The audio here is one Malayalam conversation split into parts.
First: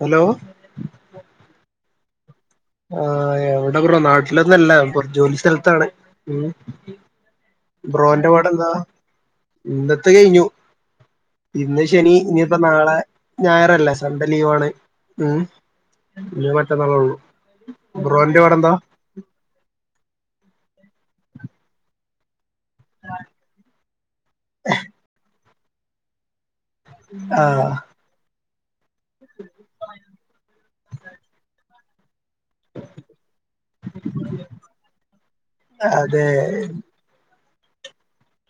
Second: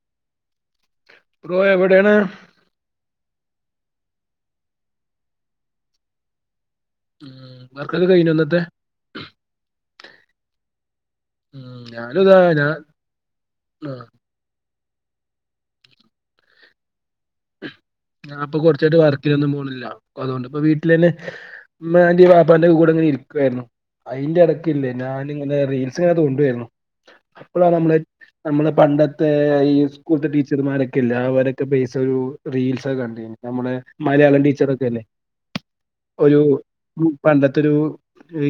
ഹലോ ബ്രോഎവിടെയാണ് ആ് എവിടെ കുറോ നാട്ടിലൊന്നല്ലറ ജോലി സ്ഥലത്താണ് ഉ വർക്കൊക്കെ ബ്രോന്റെ കഴിഞ്ഞോ ഇന്നത്തെ പാടെന്താ ഇന്നത്തെ കഴിഞ്ഞു ഉം, ഇന്ന് ശനി ഞാനിതാ ഇനിയിപ്പോ ഞാൻ നാളെ ഞായറല്ലേ സൺണ്ടേലീവാണ് ഉം പി മറ്റന്നാളള്ളു അപ്പൊ കൊറച്ചായിട്ട് വർക്കിനൊന്നും പോണില്ല അതുകൊണ്ട് ഇപ്പ വീട്ട ലെൻ മതി വ [unintelligible] ഇന്റെറെ കൂടെങ്ങന ഇരിക്കുവായിരുന്നു അതിന്റെ ഇടക്കല്ല ഞ പിന്ന റീൽസിങ്ങനെ തോണ്ടുവായിരുന്നു ആ ആമ്മ പണ്ടത്തെ ഈ സ്കൂളത്തെ ടീച്ചർമാരൊക്കെ ഇല്ല അവരൊക്കെ ചെവു റീൽസൊക്കെ കണ്ടിന് നമ്മുടെ മലയാളം ടീച്ചറൊക്കെല്ലേ അതെ ഒരു പണ്ടത്തെ തോരു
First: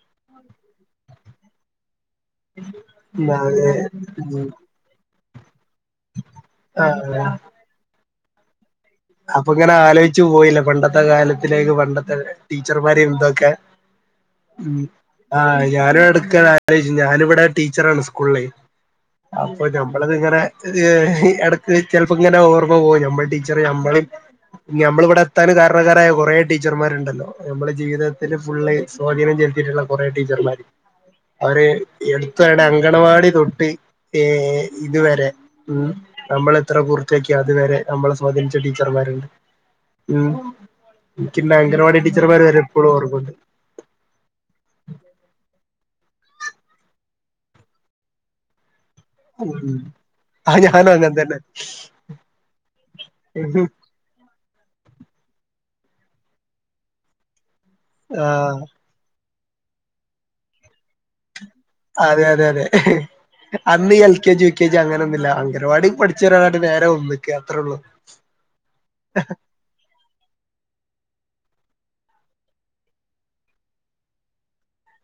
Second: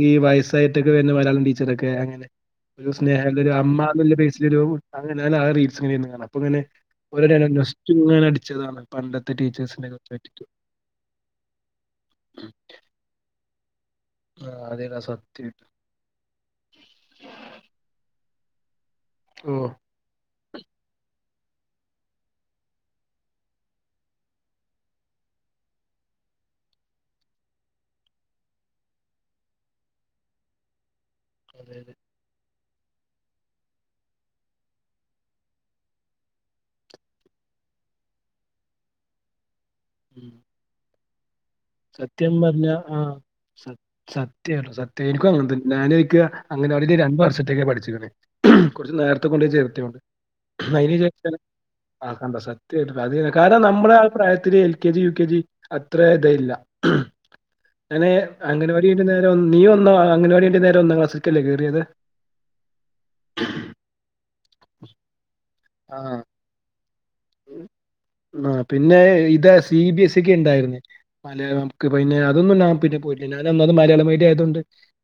ഈ വയസ്സായിട്ടൊക്കെ വരുന്ന മലയാളം ടീച്ചറൊക്കെ അങ്ങനെ ഒരു ന്നാ, സ്നേഹനിധി അതെ അമ്മ നുള്ള ബെയിസില് ഉം ഒരു അങ്ങനെ റിൽസില്ലിങ്ങനെ വരുന്നേ കാണാം അപ്പ പിന്നെ ആ ഒരുര് നൊസ്റ്റു ചില്റദേൽ അപ്പൊ ഇങ്ങനെ ആലോചിച്ചു പോയില്ലേ പണ്ടത്തെ കാലത്തിലേക്ക് പണ്ടത്തെ ടീച്ചർമാരെയും എന്തൊക്കെ ആഹ് ഉ അതേടാ ആ സത്യായിട്ട് ഞാനടുക്ക അലോയിച്ചു ഞാനിവിടെ ടീച്ചറാണ് സ്കൂള് ഓ അപ്പൊ നഞമ്മളത് ഇങ്ങന ഇത്‌ എടക്ക് ചിലപ്പോ ഇങ്ങനെ ഓർമ്മ പോവും നമ്മൾ ടീച്ചർ നമ്മള നഞമ്മള ഇവിടെ എത്തൻ കാരണകാരായ കൊറേ ടീച്ചർമാരുണ്ടല്ലോ നമ്മുടെ ജീവിതത്തിൽ ഫുള്ള് സ്വാധീനം ചെലത്തിട്ടുള്ള കൊറേ ടീച്ചർമാര് അവര് അതെ അതെ എടുത്തടെ അങ്കണവാടി തൊട്ട് ഏ ഇതുവരെ ഉ നമ്മൾ എത്ര പൂർത്തയാക്കിയ അതുവരെ നമ്മള് സ്വാദനിച്ച ടീച്ചർമാരുണ്ട് മൂ ഉം സത്യം പറഞ്ഞാ ആ ഓർമ്മണ്ട് സ സത്യല്ലോ സത്യ എനിക്കും അങ്ങനെ തന്നെ ഞാന എനിക്ക് അങ്ങനെവാടിയിൽ രണ്ട് വർഷത്തേക്ക പഠിച്ചിരുന്നേ കുറച്ച് നേരത്തെ കൊണ്ട് ഉം ചേർത്തുണ്ട് ആ ഞാനും അതിന അങ്ങനെ ശേഷ തന്നെ കണ്ട സത്യയിട്ടും അ കാരണം നമ്മൾ ആ പ്രായത്തില L K G U K G അത്ര എടാ ഇല്ല ഉ അങ്ങനെ ആഹ് ആഗനവാടികഴിഞ്ഞിട്ട് നേരെ നീ ഒന്ന് ആഗനവാടി കഴിഞ്ഞിട്ട് നേരെ ഒന്നാ ക്ലാസ്സ്‌ അതെ അതെ അതെ അന്ന് L K G L K G അങ്ങനൊന്നില്ല ഒരുപാട് ആഹ് പഠിച്ചൊരാളാട്ട് നേരം ആ പിന്നെ ഇതാ സി ബി എസ് സിക്ക് ഇണ്ടായിരുന്നിലെ മലയാളംക്ക് പിന്നെ അതൊന്നും നാൻ പിന്നെ പോയിട്ടില്ല ഞാനന്നന്ന് മലയാള മീഡിയായതോണ്ട്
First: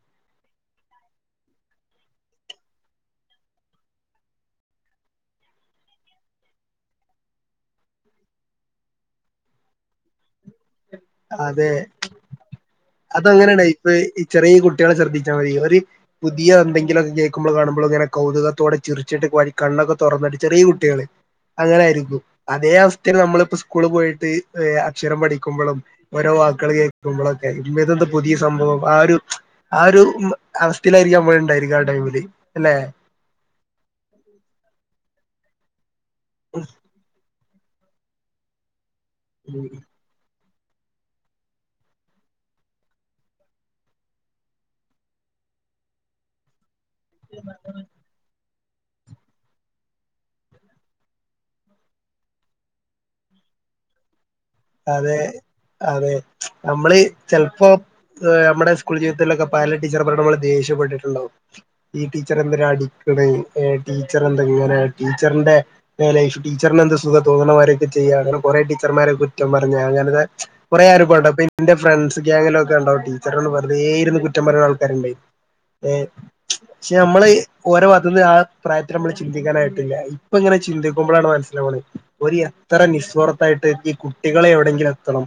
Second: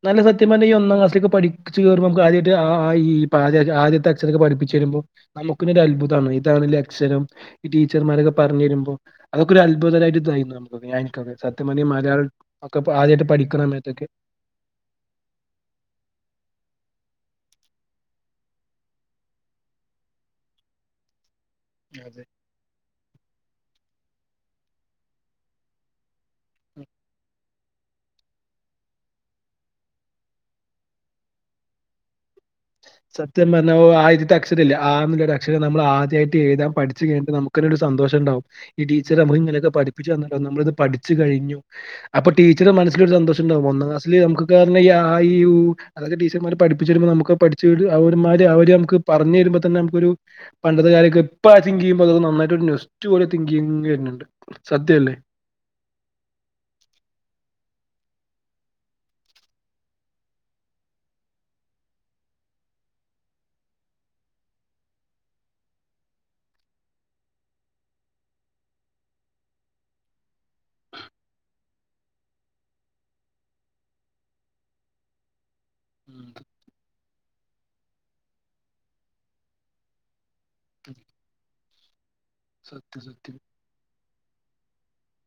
നല്ല സത്യ പറഞ്ഞ ഈ ഒന്നാം ക്ലാസിലേക്ക് പഠിച്ച് കേറുമ്പോ നമുക്ക് ആദ്യായിട്ട് അ ആ ഇ ഈ ഇപ്പ ആദ്യായിട്ട് ആദ്യത്തെ അക്ഷരോക്കേ പഠപ്പിച്ചു തരുമ്പോ നമുക്കെന്നെ അത്ഭുതമാണ് ഇതാണല്ലേ അഷരം ഈ ടീച്ചർമാരൊക്കെ പറഞ്ഞെരുമ്പോൾ അതൊക്കെ ഒരു അത്ഭുതകരമായിട്ട് തൈമ അതെ ഒക്കെ ആദ്യമായിട്ട് അതങ്ങനെയണ് പഠിക്കുന്ന ഇപ്പൊ സമയത്തൊക്കെ ഈ ചെറിയ കുട്ടികളെ ശ്രദ്ധിച്ചാൽ മതി ഇവര് പുതിയ എന്തെങ്കിലുമൊക്കെ ക്കുമ്മള് കാണുമ്പോളങ്ങനെ കൗതുകത്തോടെ ചിറിച്ചിട്ട് വരി കണ്ണൊക്കെ തുറന്നടി ചെറിയ കുട്ടികള് അങ്ങനെ ആയിരിക്കും അതെ അതേ അവസ്ഥയില് നമ്മളിപ്പ സ്കൂള് പോയിട്ട് എ അക്ഷരം പഠിക്കുമ്പഴും ഓരോ വാക്കുകൾ കേൾക്കുമ്പളും എ ഇമ്മെതെന്ത് പുതിയ സംഭവം ആഹ് ഒരു ആഹ് ഒരു അവസ്ഥയിലായിരിക്കാം നമ്മളി ണ്ടായിരിക്ക ആ ടൈമില് അല്ലെ സത്യം പർഞ്ഞ ഓ ആയിതിത്തെ അക്ഷരല്ലേ ആഹ് ന്ന്ല്ലൊര് പക്ഷേ നമ്മള് ആ ദ്യായിട്ട് എഴുതാൻ പഠിച്ചു കഴിഞ്ഞിട്ട് നമുക്കു ക്കിനിടു സന്തോഷം ഇണ്ടാവും ഇടീച്ചർ നമക്ക് ഇങ്ങയക്ക പഠപ്പിച്ചു തന്നാ നമ്മളിത് പഠിച്ചു കഴിഞ്ഞു അപ്പൊ ടീച്ചറ മനസ്സിലൊരു ഒരു സന്തോഷു ണ്ടാവും ഒന്നാം ക്ലസില് നമുക്കക്ക പറഞ്ഞാ ഈ ആ ഈ ഊ അതത് ടീച്ചർമാര് പഠിപ്പിച്ചരുമ്പോ പഠിച്ചഴിഞ്ഞാ ആവോരു അവര് നമുക്ക് പറഞ്ഞരുമ്പോ തന്നെ നമക്കൊരു ഒരു പണ്ടത്തെ കാരൊക്കെ ഇപ്പാജിങ്കി ചെയ്യുമ്പോ നന്നായിട്ടു നൊസ്റ്റു ഓടിത്തിങ്കിങ്ങരുന്നുണ്ട് അതെ അതെ നമ്മള് ചെലപ്പോ ദാ നമ്മടെ സ്കൂൾ ജീവിതത്തിലൊക്കെ പല ടീച്ചർ മാർടെമ്മള് ദേഷ്യപ്പെട്ടിട്ടുണ്ടാവും ഈ ടീച്ചർ എന്തരാ അടിക്കണേ ടീച്ചറെന്താ ഇങ്ങനെ ടീച്ചറിന്റെ ലൈഫ് ടീച്ചറിന് എന്ത് സുഖം തോണവരെയൊക്കെ ചെയ്യ അങ്ങനെ കുറെ ടീച്ചർമാരക്കെ കുറ്റം പറഞ്ഞ അങ്ങനത്തെ കുറെ അനുഭോണ്ട് അപ്പ ഇന്റെ ഫ്രണ്ട്സ്‌ഗ്യാങ്ങിലും ഒക്കെ ഉണ്ടാവും ടീച്ചറൊന്ന് വെറുതേ ഇരുന്ന് കുറ്റം പറഞ്ഞ ആൾക്കാരുണ്ട് ഏ ഉം. പക്ഷെ നമ്മള് ഓരോ അതിന്ന് ആഹ് പ്രായത്തില് നമ്മള് ചിന്തിക്കാനായിട്ടില്ല ഇപ്പ ഇങ്ങനെ ചന്തിക്കുമ്പളാണ് മനസിലാവണത് ഒരു എത്തറ സത്യം സത്യം. നിസോടത്തായിട്ട് ഈ കു കുട്ടികളെ എവിടെങ്കിലെത്തണം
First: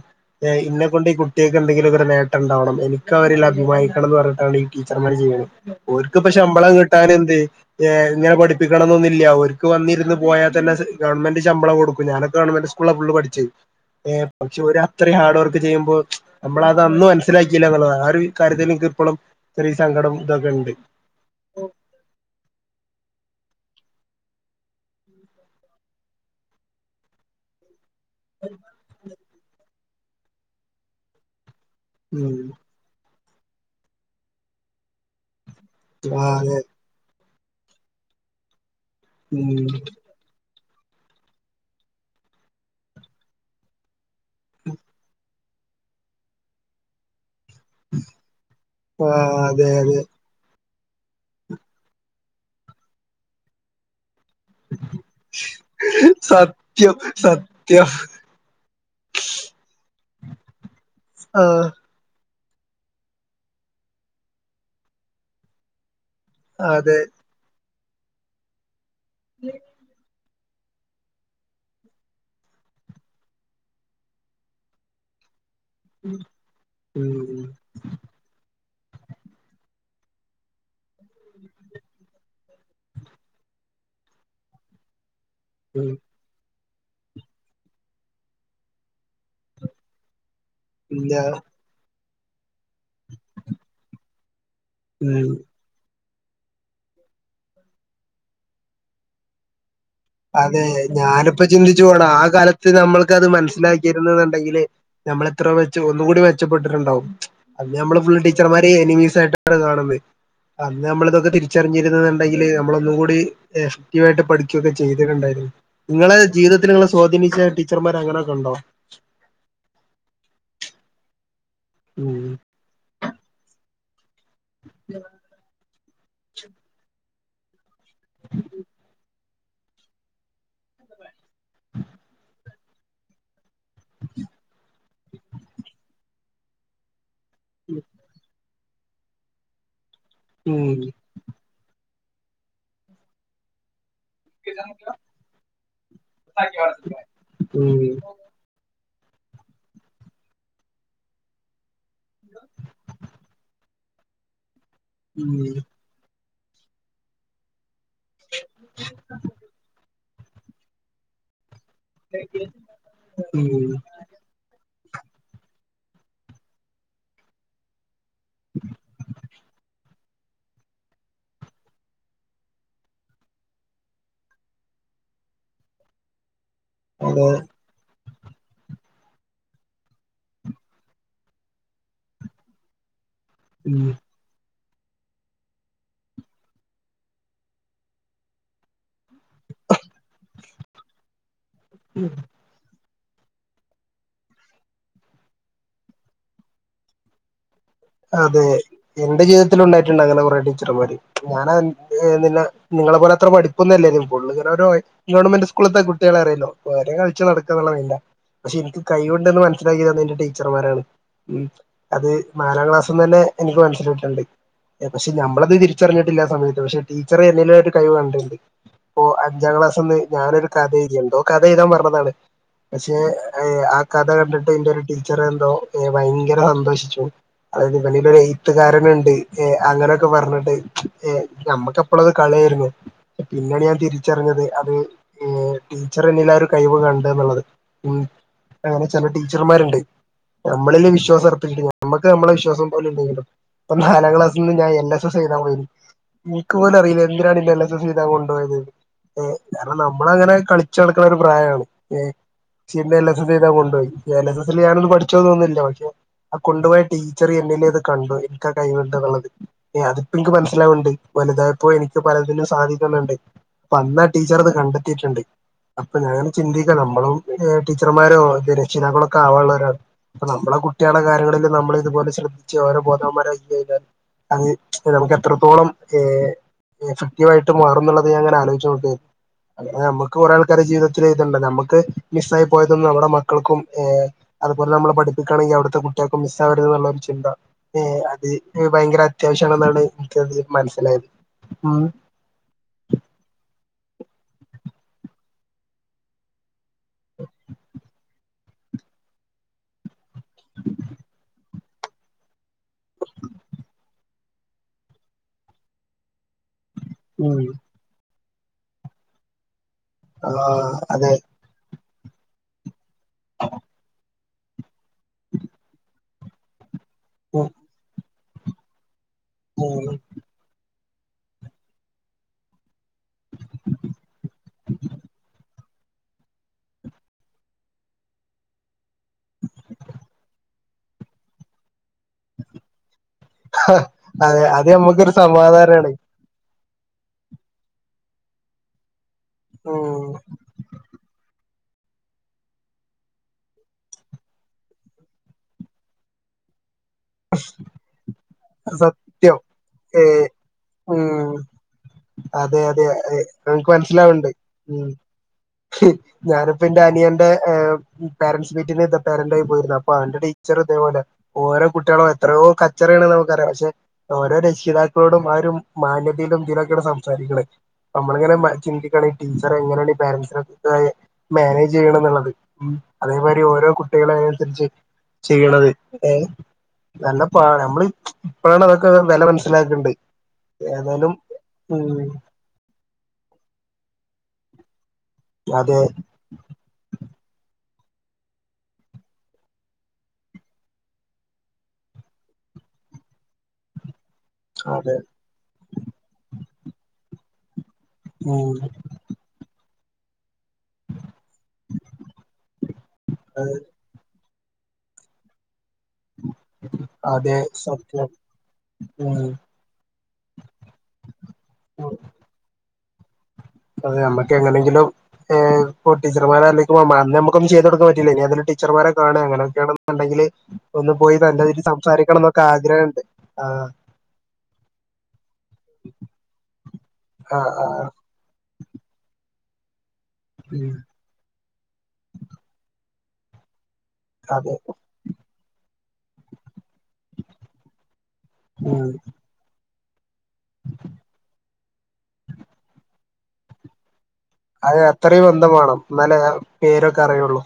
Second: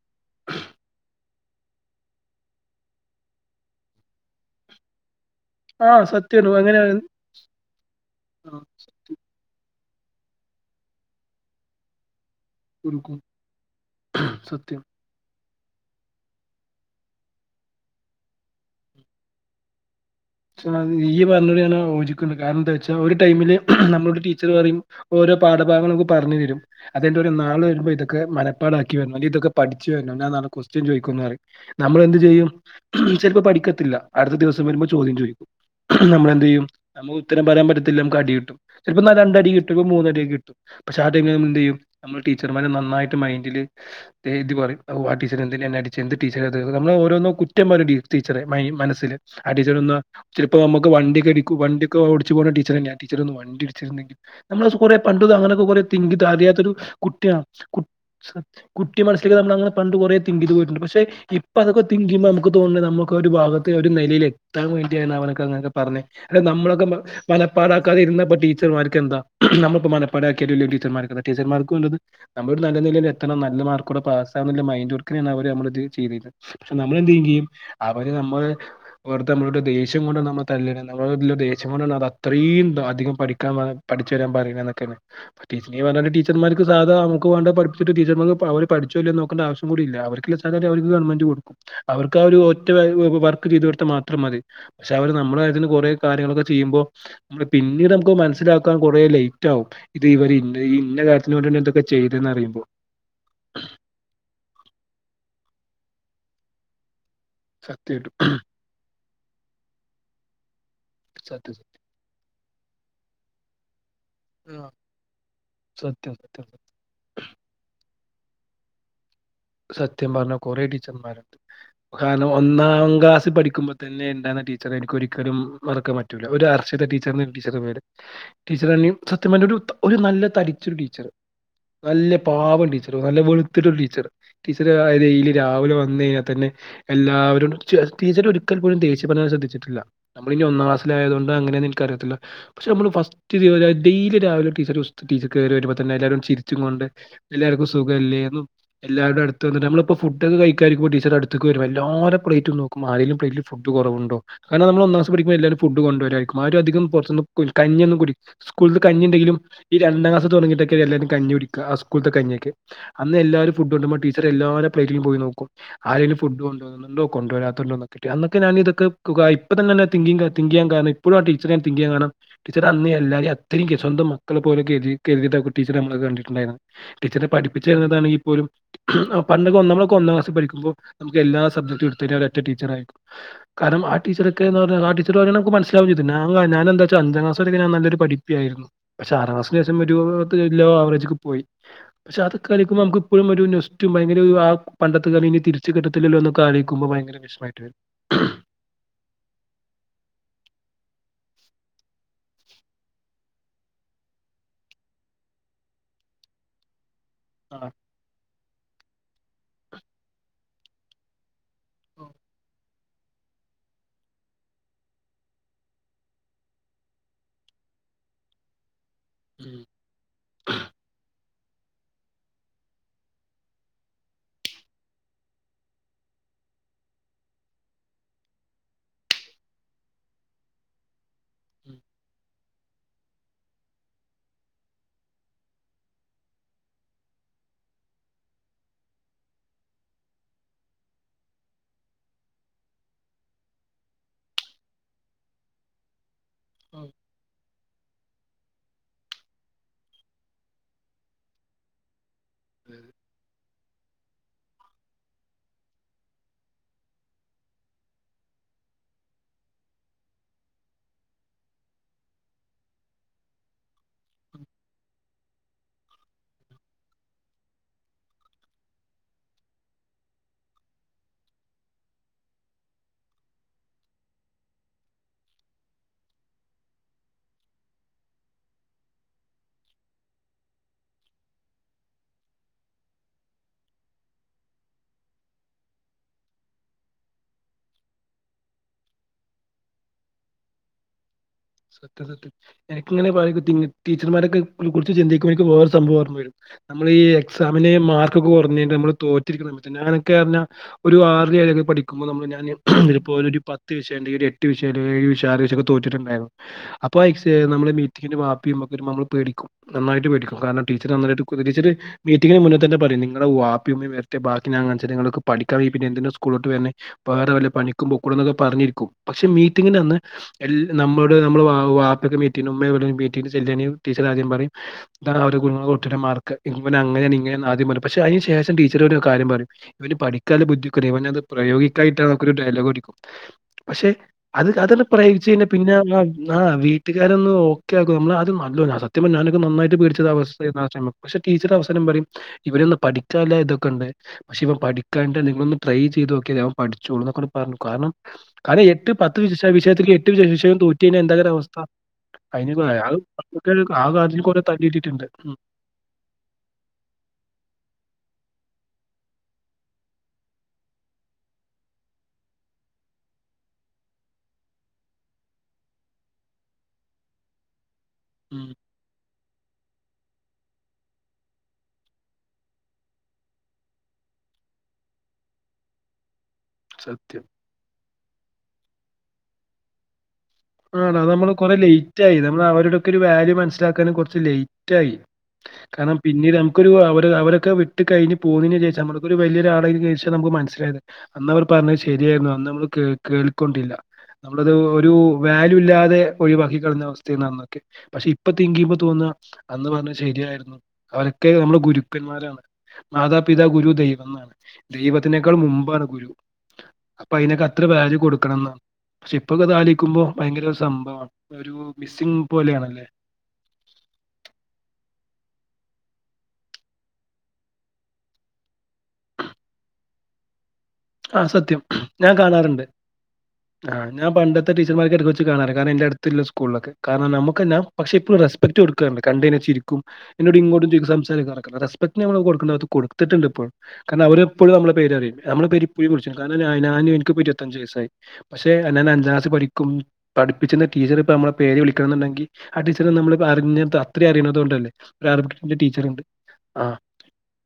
ഇന്ന കൊണ്ട് ഈ കുട്ടികൾക്ക് എന്തെങ്കിലും ഒരു നേട്ടം ഉണ്ടാവണം എനിക്ക് അവരിൽ അഭിമാനിക്കണംന്ന് പറഞ്ഞിട്ടാണ് ഈ ടീച്ചർമാർ ചെയ്യണ ആ ഓർക്കിപ്പം സത്യാണ്. ശമ്പളം അങ്ങനെ കിട്ടാനെന്ത് ഞ് ഇങ്ങന്നെ ആ പഠിപ്പിക്കണം സത്യം. ന്നൊന്നില്ല ഓര്ക്ക് ക്ക് വന്നിരുന്ന് പോയാൽ തന്നെ ഗവൺമെന്റ് ശമ്പളം കൊടുക്കും ഞാനക്ക ഗവൺമെന്റ് സ്കൂളിലാ ഫുള് കൊടുക്കും. പഠിച്ചേ ഏ പക്ഷെ സത്യം. ഒരു അത്ര ഹാ ഹാർഡ്വർക്ക് ചെയ്യുമ്പോൾ നമ്മളത് മനസ്സിലാക്കില്ലന്നുള്ളതാ ഒരു കാര്യത്തില് നിക്ക് ഇപ്പളും ചെറീയ സങ്കടം ഇതൊക്കെ ഉണ്ട് ത്താനീ ഈ പറഞ്ഞത് ഞാൻ യോജിക്കണ് കാരണം എന്താ വെച്ചാ ഒരു ടൈമില് നമ്മളോട് ടീ ച്ചററി ഓരോ പാഠഭാഗങ്ങള പറഞ്ഞഞ് തരും അതിെന്റെ ഒരു നാൾ വരുമ്പോ ഇ ക്ക് മനപ്പാടാക്കി വരണ് അല്ലങ്കി ഇതൊക്കെ പഠി ച്ച് വര്ണ ഞാ നളെ കൊസ്റ്റൻ ചോദിക്കു ന്നറി നമ്മൾ എന്ത് ഉം ചെയ്യും ചെൽപ്പ പഠിക്കത്തില്ല അടുത്ത ദിവം വരുമ്പോ ചോദ്യം ചോദി ആ അതെ നമ്മളെന്തെയ്യും ന ഉത്തരം പരമ്പരയല്ലാം നമ്മക്ക് അടി കിട്ടും ചിലപ്പ നാ രണ്ട് ഉം അടിക്ക് കിട്ടും ലപ്പ മൂന്ന് അടിയൊക്കെ കിട്ടും പക്ഷെ ആഹ് ട്ടയ്മില് നമ്മ എന്തെയ്യും നമ്മള് ടീച്ചർമാരെ നന്നായിട്ട് മൈഡില് ഇതി പറ വട്ട അ എടീച്ച നമ്മ രോന്നോ റ്റ ടീച്ചറെ മനസ്സിൽ ആ അതെ അതെ ഇപ്പ നമുക്ക് വണ്ടൊക്കെടക്ക വണ്ട ഒക്ക ഓടിച്ച് പോക ടീച്ച തന്ന ടീച്ച ഒന്ന് വണ്ടിടിച്ചിരുന്നങ്കിൽ നമ്മള കൊറേ പണ്ട് അങ്ങനൊക്കെ കൊറ തിങ്കിത് അറിയാത്തൊരു സത്യം കുട്ടിയാണ് സത്യം കുട്ടി മനസ്സിലേ നമ്മളങ്ങനെ പണ്ട് കുറേ തിങ്കിത് പോയിട്ടുണ്ട് പക്ഷെ ആ ഇപ്പ അതക്കെ തിങ്കിയുമ്പ ത നമുക്ക് ഒരു ഭാഗത്തെ ഒരു നിലയില ഇ വേണ്ടിയ അവനക്കെ അങ്ങൊക്കെ പറഞ്ഞേ അ നമ്മളൊക്കെ അതെ പല പാടാക്കാതിെരുന്നപ്പ ടീച്ചർമാർക്ക് എന്താ നമ്മക്ക് മ പട ടച്ചർമാർ ടീച്ചർമാർക്കത് നമ്മ നല്ല നിലയിൽ എത്തണം നല്ല മാർക്ക പാമ്മ ചെയ്തി പക്ഷെ നമ്മൾ എന്ത് ചെയ്യ ഉം ചെയ്യും അവര് നമ്മള് വെറ നമ്മരു ദേഷം കൊണ്ട് നമ്മ തല്ലി നമ്മ ദേശംോാണ് അത്രയും അധികം പഠിക്കാൻ പഠിച്ചുരാൻ പറയുന്ന എന്നൊക്കെയന്നെ ീച്ച ഉം വേ ീച്ചർ മാറ സാധാ നമുക്ക് വേണ്ട പഠിട്ട ടീച്ചർമാർ അവര് പഠിച്ചോല്ല നോേണ്ട ആവശം കൂടില്ല അവർ അവർക്ക് ഇല്ല ഗവൺമെന്റ് കൊടുക്കും അവർക്ക് ഒരു വർക്ക് ചെയ്ത് മാത്രം മതി പക്ഷെ അവര് ഉം നമ്മളെതിന് കുറ കാര്യങ്ങളൊക്കെ ചെയ്യുമ്പോ പിന്നീട് നമുക്ക് മനസ്സിലാക്കാൻ കൊറേ ലേറ്റ് ആകും അതെ ഞാനിപ്പോ ചിന്തിച്ചു പോണം ആ ചെയ്തതെന്ന് അറിയുമ്പോ കാലത്ത് നമ്മൾക്ക് അത് മനസ്സിലാക്കിരുന്ന എന്നുണ്ടെങ്കില് നമ്മൾ എത്രയോ വെച്ച ഒന്നുകൂടി മെച്ചപ്പെട്ടിട്ടുണ്ടാവും അത് നമ്മള് സത്യമായിട്ടും ഫുൾ ടീച്ചർമാര്നിമീസ് ആയിട്ട് രെ കാണുന്നേ അന്ന് നമ്മളിതൊക്കെ സത്യം സത്യം തിരിച്ചറിഞ്ഞിര എന്നുണ്ടെങ്കിൽ നമ്മളൊന്നുകൂടി ആട്ട് പഠിച്ച ആ, ണ്ട സത്യം നിങ്ങളെ സത്യം ജീവിതത്തിൽ നിെ സ്വാധീനിച്ച ടീച്ചർ മര അങ്ങനെയൊക്കെ ഉണ്ടോ സത്യം പറഞ്ഞ കുറെേ ടീച്ചർമാര ഉം കാരണം ഒന്നാംാം ക്ലാസ് പഠിക്കുമ്പോ തന്നെ ടീച്ചർ എനിക്ക് ഒരിക്കലും വറക്കാൻ പറ്റില്ല ഒരു അർച്ചി ടച്ചറി ടീച്ചർ പേര് ീച്ചറ നല്ല തടിച്ചൊരു ടീച്ചർ നല്ല പാപ ടീച്ചർ നല്ല വെ [unintelligible] ടീച്ചർ ടീച്ചർെയിലൽ രാവിലെ വന്ന കഴിഞ്ഞാൽ തന്നെ എല്ല ആ ഒരു ടീച്ചർ എൽ പോലുംേച്ച് പറയാൻ ശ്രദ്ിച്ചിട്ടില്ല നമ്മള ഇനി ഒന്നാം ഉം ക്ലസ്ിലയതൊണ്ട് അങ്ങന ിയല്ല പക്ഷെ നമ്മള് ഫസ്റ്റ് ഡെയിലി രാവിലെ ടീച്ചർ ടീച്ചർ കയറി വരുമ്പോ തന്നെ എല്ലാരും ചിരിച്ചും കൊണ്ട് എല്ലാവർക്കും ഉം സുഖമല്ലേും എല്ലാവരുടെ അടുത്ത് നമ്മളിപ്പോ ഫുഡ കഴാരിക്കോ ീച്ചർ അടുത്തക്ക് വും പ്േറ്റ് നോും ആങ്കലും പ്േറ്റ ഫു് കുറവുണ്ടോ കണം നമ്മ ഉം ഒന്നന്ന്സംഠിക്ക്പടി എല്ലരുംകൊണ്ടവരാ മാരും അികംറു കഞ്ഞൊും ടി സ്കൂള കഞ്ഞുണ്ടെങ്കിലും ഈ രണ്ടാം ക്ലാസ് തുടങ്ങിട്ടക്ക എല്ലും കഞ്ഞൂടി ആ സ്കൂത്ത കഴഞ്ഞേക്ക് അന്ന് എല്ലാവും ഫു് ഉം ഉണ്ടോ പലേറ്റ പോയി നോക്ക ആങ്കും ഫുഡ് കൊണ്ടോോ കൊണ്ടോത്രല്ല കിട്ട അ എന്നൊക്കെ ഞാനിതൊെ ഇപ്പ തന്നെന്നെ തിങ്കങ് തിങ് ചെയ്യാൻണം ഇപ്പോഴും ടീച്ചറെ ഞ തിങ് ചെയ്യാൻണണംടച്ചർ അന്ന് എല്ലാരും അയും സ്വന്തം മക്കെ പോലെതിരുതി ടച്ചർ നമ്മ കണ്ടിട്ടുണ്ടായിരുന്നു അതെ ടീച്ചറെ പഠിപ്പിച്ചു തരതാണ് ഈ പോലും പണ്ടൊക്കെ ഒന്നമളക്കെ ഒന്നാം ക്ലസിൽ പഠിക്ക്പോ നമുക്ക്ല്ലാ സബ്ക്ും എടുത്തട്ട് ഒറ്റ ടീച്ചർ ആരിക്കും കാരണം ഉം ആ ടീച്ചർ ഒക്കെ ആട്ടക്ക്നസിലാവും ചെയ് ഞ ഞാാനന്താച്ചാ അഞ്ചാംക്ലാസ വൊ ാൻല്ലൊരു പിപ്പിയായിരുന്നു പക്ഷെ അറ ക്ന് ശേഷം ലോ അവറേജ ഒെ പോയി പക്ഷെ അതൊക്കെിക്കുമ്പോ നമുക്ക് ഒരു മ ഒരുൂന്യസ് റ്റവും ഭയങ്കര ആ പണ്ടത്ത ക ഇനി തിരിച്ച കിട്ടല്ലോ ഒൊക്കെളയിക്കുമ്പോൾ ഭയങ്കര വിഷ്ടമായിട്ട്രുന്നു അതെ എന്റെ ജീവിതത്തില ഉണ്ടായിട്ടുണ്ട് അങ്ങനെ കുറട്ട ത്ര പാടി ഞാനാ ഹ് [unintelligible] നിങ്ങളെ പോലെത്ര പഠിപ്പൊന്നു ല്ലേനി ഫുള്ള് [unintelligible] ങ്ങനെഗവൺമെന്റ് സ്കൂളത്തെ കുട്ട്യേളെ അറ്യല്ലോ നടക്കുന്നു ളൊ ആഹ്. ഇല പക്ഷെ ഇൻക്ക് കൈയുണ്ടന്ന് മനസിലാക്കിന്ന് എന്റെ ടീച്ചർമാരാണ് ഉം അത് എാം ക്ലാസ്ന്നെ എനിക്ക് മനസ്സിലിട്ടുണ്ട് പക്ഷെ നമ്മളത് തിരിച്ചറിഞ്ഞിട്ടില്ല ആ സമയത്ത് പക്ഷെ ടീച്ചർ എന്നിലും ഒരു കഴിവ് കണ്ടിണ്ട് ഇപ്പോഅഞ്ചാം ഉം. ക്ലാസ്ന്ന് ഞാനൊരു കഥ എഴ്‌തിണ്ടോ കഥ ചെയഴുതാൻ പറഞ്ഞതാണ് പക്ഷേ ആ കഥ കണ്ടിട്ട് എന്റെ ഒരു ടീച്ചറെ എന്തോ ഭയങ്കര സന്തോഷിച്ചു [unintelligible] യത് ഇവനിലൊരു എഴുത്തുകാരന് ണ്ട് എ അങ്ങനെക്കെ പറഞ്ഞിട്ട് ഏ നമ്മുക്കെപ്പോളത് കളി പിന്നാണ് ഞാൻ തിരിച്ചറിഞ്ഞത് അത് ടീച്ചർ എന്നിലരു കഴിവ് കണ്ട് എന്ന്ള്ളത് ഉം അങ്ങനെ ചെല ടീച്ചർമാരുണ്ട് നമ്മളില് വിശ്വാസം അർപ്പിച്ചിട്ട നമ്മക് നമ്മള വിശ്വാസം പോല ഉണ്ടെങ്കിലോ നാലാം ക്ലാസിൽ നിന്ന് ഞാ എൻ എസ്സ സ് എഴുതാൻ വേ ഇൻക്ക് പോലു ഉം. അറീല എന്ത്നാണ് ഇല്ലെ ല [unintelligible] കൊണ്ടോയത് ഏ കാരണം നമ്മളങ്ങനെ കളിച്ചട്ക്ക്ണ ഒരു പ്രായാണ് ഏഹ് ചിന്നെല്ല സുഖേത കൊണ്ടോയി ഏലെസെസ്റ്റിൽ ഞാനൊന്നും പഠിച്ചോന്ന്ന്ന്ല്ല പക്ഷെ അ കൊണ്ട് പോയി ടീച്ചർ എന്നിലേത് കണ്ടു ഇക്ക കൈവിട്ട് എന്ന്ള്ളത് എഹ് അത്പ്പൊ ഇൻക്ക് മനസ്സിലാവ്ണ്ട് വലുതായപ്പോ എനിക്ക് പലതിനും സാധിക്കുന്നുണ്ട് അന്നാ ടീച്ചർ അത് കണ്ടെത്തിയിട്ടുണ്ട് അപ്പൊ ഞാൻ ചിന്തിക്ക നമ്മളും ടീച്ചർമാരോ രക്ഷതാക്കളൊക്കെ ആവാൻള്ളോരാണ് അപ്പ നമ്മളെ കുട്ട്യേളെ കാര്യങ്ങളിൽ നമ്മൾ അതുപോലെ ശ്രദ്ധിച്ച് ഓരോ ബോധവന്മാരായികഴിഞ്ഞാൽ അത് നമു എത്രത്തോളം എ എഫക്റ്റീവ് ആയിട്ട് മാറുന്നുള്ളത് ഞാൻ ങ്ങനെ ആലോയ്ചോ ക്കേരുന്നു അ മ്മക്ക് കുറെേ ആൾക്കാരെ ജീവിതത്തിൽ ഇ [unintelligible] ണ്ട നമക്ക് മിസ്സായി പോയതൊന്നും നമ്മുടെ മക്കൾക്കും അതുപോലെ നമ്മളെ പഠിപ്പിക്കാണെങ്കിൽ അവിടുത്തെ കുട്ട്യേൾക്കും മിസ്സ ഒരു ചിന്ത ഏ അത് ഭയങ്കര അത്യാവശ്യണെന്നാണ് എനിക്കതിൽ മനസ്സിലായത് ഉം സൊത്ത് സൊത്ത് എനിക്കിങ്ങനെ പ കുതി കിട്ടിംങ്ങ് ടീച്ചർമാരെക്കെ ഓൽ കുറിച്ച് ചിന്തിക്കു ണോൽക് വേറെ സംഭവം റ്ഞ്ഞരുംനമ്മള ഈ എക്സാമിന് മാർക്കൊക്കെ കൊറ്ഞ്ഞെയ്നമ്മൾ തോറ്റിരിക്കുന്ന സമയത്ത് ഞാനൊക്കേറ്ഞ്ഞ ഒരു ആറിലൊ ഏ ഴിലൊ പഠിക്കുമ്പം നമ്മൾ ഞാൻ ഇപ്പോല ഒരുപത്ത് വിഷയ്ണ്ടെങ്കിഒരു എട്ട് വിഷയം ഏഴ് വിഷയം ആറ് വിഷയൊ തോറ്റിട്ടുണ്ടായിരുന്നു അപ്പൊ എക്സ് [unintelligible] ഉം നമ്മള് മീറ്റിങ്ങ് നെ [unintelligible] മമ്മൾ പേടിക്കും നന്നായിട്ട് പേടിക്കും കാരണം ആഹ് ടീച്ചർ അതെ നന്നായിട്ട് കുതിരിച്ചത് മീറ്റിംഗി മുന്നേ തന്നെ പറിയ്ണ് ഇങ്ങളെ വാപിമ്മീം വര് ബാക്കി ഞാൻ കാണിച്ചര നിങ്ങളൊക്കെ പഠിക്കാ വെയ്യൽ പിന്നെ എന്തിനാ സ്കൂളോട്ട് വരുന്നേ വേറെ വല്ല ഉം പണിക്കുമ്പോ കൂടുന്നൊക്കെ പറഞ്ഞിരിക്കും പക്ഷെ മീറ്റിങ്ങിന്റെ ഉം അന്ന് എൽ നമ്മൾ നമ്മ വാപ്പൊക്കെ മീറ്റി ങ് ഉമ്മ മീറ്റിങ് ചെല്ലാണെയ് ടീച്ചർ ആദ്യം പറിംഇതാ ഇങ്ങളെ കുട്ടിയ്ടെ മാർക്ക് ഇവനങ്ങനേ ണിങ്ങനെണ് ആദ്യം പറയും പക്ഷെ അയ്ന് ശേഷം ടീച്ചർ ഒരു കാര്യം പറിം ഇവന് പഠിക്കാല്ല ബുദ്ധികൊട് ഓനത് പ്രയോഗിക്കായിട്ടാണ്ക്ക ഒരു ഡയലോഗ് അടിക്കും ഹ് പക്ഷെ ഹ്അതെ അത് നമ്മക്കൊരു സമാധാനാണ് ആഹ് വീട്ടുകാരൊന്ന് ഓക്കെ ആക്കും നമ്മള് അത് നല്ലോര് സത്യം ഞാനൊക്കെ നന്നായി്ട്ട് ഉം പേട്ചൊരവസ്ഥ [unintelligible] പക്ഷെ ടീച്ചർ അവസാനം പറയും ഇവനൊന്ന് പഠിക്കാനുള്ള ഇതൊക്കെ ഉണ്ട് പക്ഷെ ഇവൻ പഠിക്കാണ്ട് നിങ്ങള ഒന്ന് ട്രൈ ചെയ്ത് നോക്കിയ അവൻ പഠിച്ചു ചോളും എന്നൊക്കെ പറഞ്ഞു കാരണം കാരണം എട്ട് പത്ത് വിശവിഷയത്തിലും എട്ട് വിശയവും തോറ്റു ഉ അതെ അതെ അയാള് അതെ നങ്ങക്ക് ആ കാലത്തിൽ മനസ്സിലാവണ്ട് കൊറെ ഉ തല്ലിട്ടിട്ടുണ്ട്. ഉം ഞാനിപ്പ എന്റെ അനിയന്റെ പോരന്റ്സ് മീറ്റിന് ഇ പാരരന്റായിയി പോയിരുന്നു അപ്പോഅവന്റെ ടീച്ചർ ഇതപോലെ ഓരോ കുട്ടികളോ എത്രയോ കച്ചറകളാണ് നമുക്ക് പക്ഷെ ഓരോ രക്ഷിതാക്കളോടും ആ ഒരു മാന്യതയിലും ഇതിലൊക്കെയാണ് സംസാരിക്കണേ നമ്മളിങ്ങനെ ഉം ചിന്തിക്കണ ഈ ട്ടി എങ്ങനെയാണ് ഈ പാരൻസിനെ എങ്ങനെ യാണ് മാനേജ് ചെയ്യണ എന്നുള്ളത് ഉ അതേമാതിരി ഓരോ കുട്ടികള അതിനനുസരിച്ച് ചെയ്യണത്ഏ സത്യം. നല്ലപ്പാടാ നമ്മള് ഇപ്പോഴാണ് അതൊക്കെ വില മനസ്സിലാക്കണ്ട് ആണോ ഏതായാലും നമ്മള് കൊറെ ലേറ്റ് ഉം ആയി നമ്മൾ അവരുടൊക്കെ ഒരു വാല്യു മനസ്സിലാക്കൻ കുറച്ച് ലൈറ്റ് ആയി അതെ കാരണം പിന്നീട് നമുക്കൊരു അവര് അവരൊക്കെ വി ഇട്ട് കഴിഞ്ഞഞ് പോകുന്നതിനു ശേഷം നമ്മക്കൊരു വലിയൊരാളായതിനു ശേഷം നമുക്ക് മനസ്സിലായത് അന്ന് അവർ പറഞ്ഞത് ശരിയായിരുന്നു അന്ന് നമ്മള് കേ കേൾക്കൊണ്ടില്ല നമ്മളത് ഒരു അതെ ല്ലാതെ ഒഴിവാക്കിക്കളഞ അവസ്ഥയായിരുന്നു അന്ന് പക്ഷെ ഇപ്പ തിങ്ക് ഉം ചെയ്യുമ്പോ തോന്നു അന്ന് പറഞ്ഞ ശരിയായിരുന്നു അവരൊക്കെ നമ്മുടെ ഗുരുക്കന്മാരാണ് മാതാപിതാ ഗുരു ദൈവം എന്നാണ് ദൈവത്തിനേക്കാൾ മുമ്പാണ് ഗുരു അപ്പൊ അതെ അതിനൊക്കെ അത്ര വാല്യൂ സത്യം കൊടുക്കണം എന്നാണ് പക്ഷെ ഇപ്പൊ ഉം അതാലിക്കുമ്പോ ഭയങ്കര ഒരു സംഭവമാണ് ഒരു മിസ്സിംഗ് പോലെയാണല്ലേ അതെ നമ്മുക്ക് എങ്ങനെങ്കിലും ടീർമാരെ അല്ലങ്ക അന്ന നമുക്ക ചെയ്ത് കൊടുക്കാൻ പറ്റില്ല ഇനി അതിൽ ടീച്ചർമാരെ കാണ അങ്ങനെൊക്കെയാണെന്നുണ്ടെങ്കില് ആ സത്യം ഞാൻ കാണാറുണ്ട് ആഗ്രഹമുണ്ട് ആഹ് ആ ഞാൻ പണ്ടത്തെ ടീച്ചർമാർക്ക ഇടക്ക വച്ച് കാണാറ് കാരണം എൻറെ അടുത്തല്ല സ്കൂളിലൊക്കെ കാരണം നമു ആഹ് ാ ആഹ് പക്ഷെ ഇപ്പോും റെസ്പെക് കൊടുക്കറണ്ട് കണ്ടേെിരിക്കും ക്കും എന്നോട് ഉം ഇങ്ങോും സംസാരിക്കറ സ്പക്ട് നമ്മ കൊടുക്കണ്ട അത് കൊടുാം തെറ്റി [unintelligible] ന്റെിപ്പോൾ കാരണം അവരെപ്പോഴും അതെ നമ്മള പേര്റിയ നമ്മള ാര [unintelligible] ഞാനും എനിക്ക് ഇരുപത്തഞ്ചു വയസ്സായി പക്ഷെ അഞാൻ ഉം അഞ്ാം ക്ലാസ് പിക്കും പഠപ്പിച്ച്ന്ന ടീച്ചർ ഇപ്പ നമ്മളെ പേര് വിളി ക്കന്നിണ്ടെങ്കിൽ ആ ടീച്ചറ് നമ്മളിപ്പെ അറിഞ്ഞ് ത ത്രി അറീണതോണ്ടല്ലേ അത് അത്രയും ബന്ധം ഒരറബിക്കിന്റെ വേണം ടീച്ചറുണ്ട് എന്നാലേ ആ പേരൊക്കെ അറിയുള്ളൂ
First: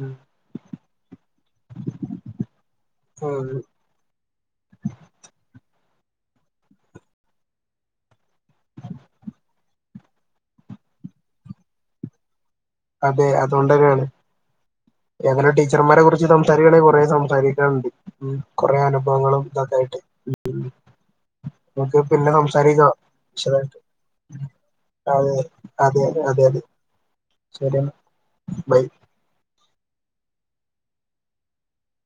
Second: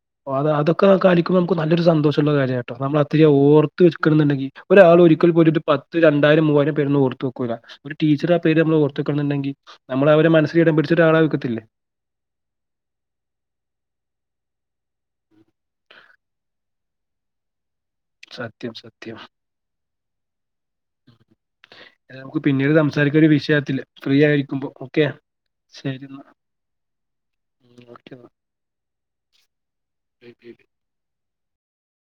ഉം അ അതൊക്കെ കാണിക്കുമ്പൊ നമുക്ക് നല്ലൊരു സന്തോഷള്ള കാര്യാ നമ്മളത്രി ഉം ഓർത്ത് വെക്കണന്നിണ്ടെങ്കി ഒരാൾ ഒരിക്കൽ പോയിട്ട് പ ത്ത് രണ്ടായിരം മൂവായിരം പേരൊന്നും ഓർത്ത് വെക്കൂല ഒരു ടീച്ചർ ആ പേര് നമ്മള് ഓർത്ത്ക്കണണ്ടെങ്കിൽ നമ്മള അവരെ മനസ്സിൽ ഇടം പിടിച്ച ഒരാള വക്കത്തില്ലേ അതെ അതോണ്ടെന്നേണ് ഏതായലും ടീച്ചർമാരെ കുറിച്ച് സംസാരിക്കാണെ കൊറേ സംസാരിക്കാണ്ട് ഉ സത്യം, കൊറേ സത്യം. അനുഭവങ്ങളും ഇതൊക്കായിട്ട് നമക്ക് ഇത് പിന്നെ നമുക്ക് പിന്നീട് സംസാരിക്കാ സംസാരിക്ക ഒരു വിശദായിട്ട് വിഷയത്തില് ഫ്രീ ആയിരിക്കുമ്പോ. ഓക്കെ. അ അതെ ശരി അതെ എന്നാ. അതെ ശരിയെന്ന ബൈ ശ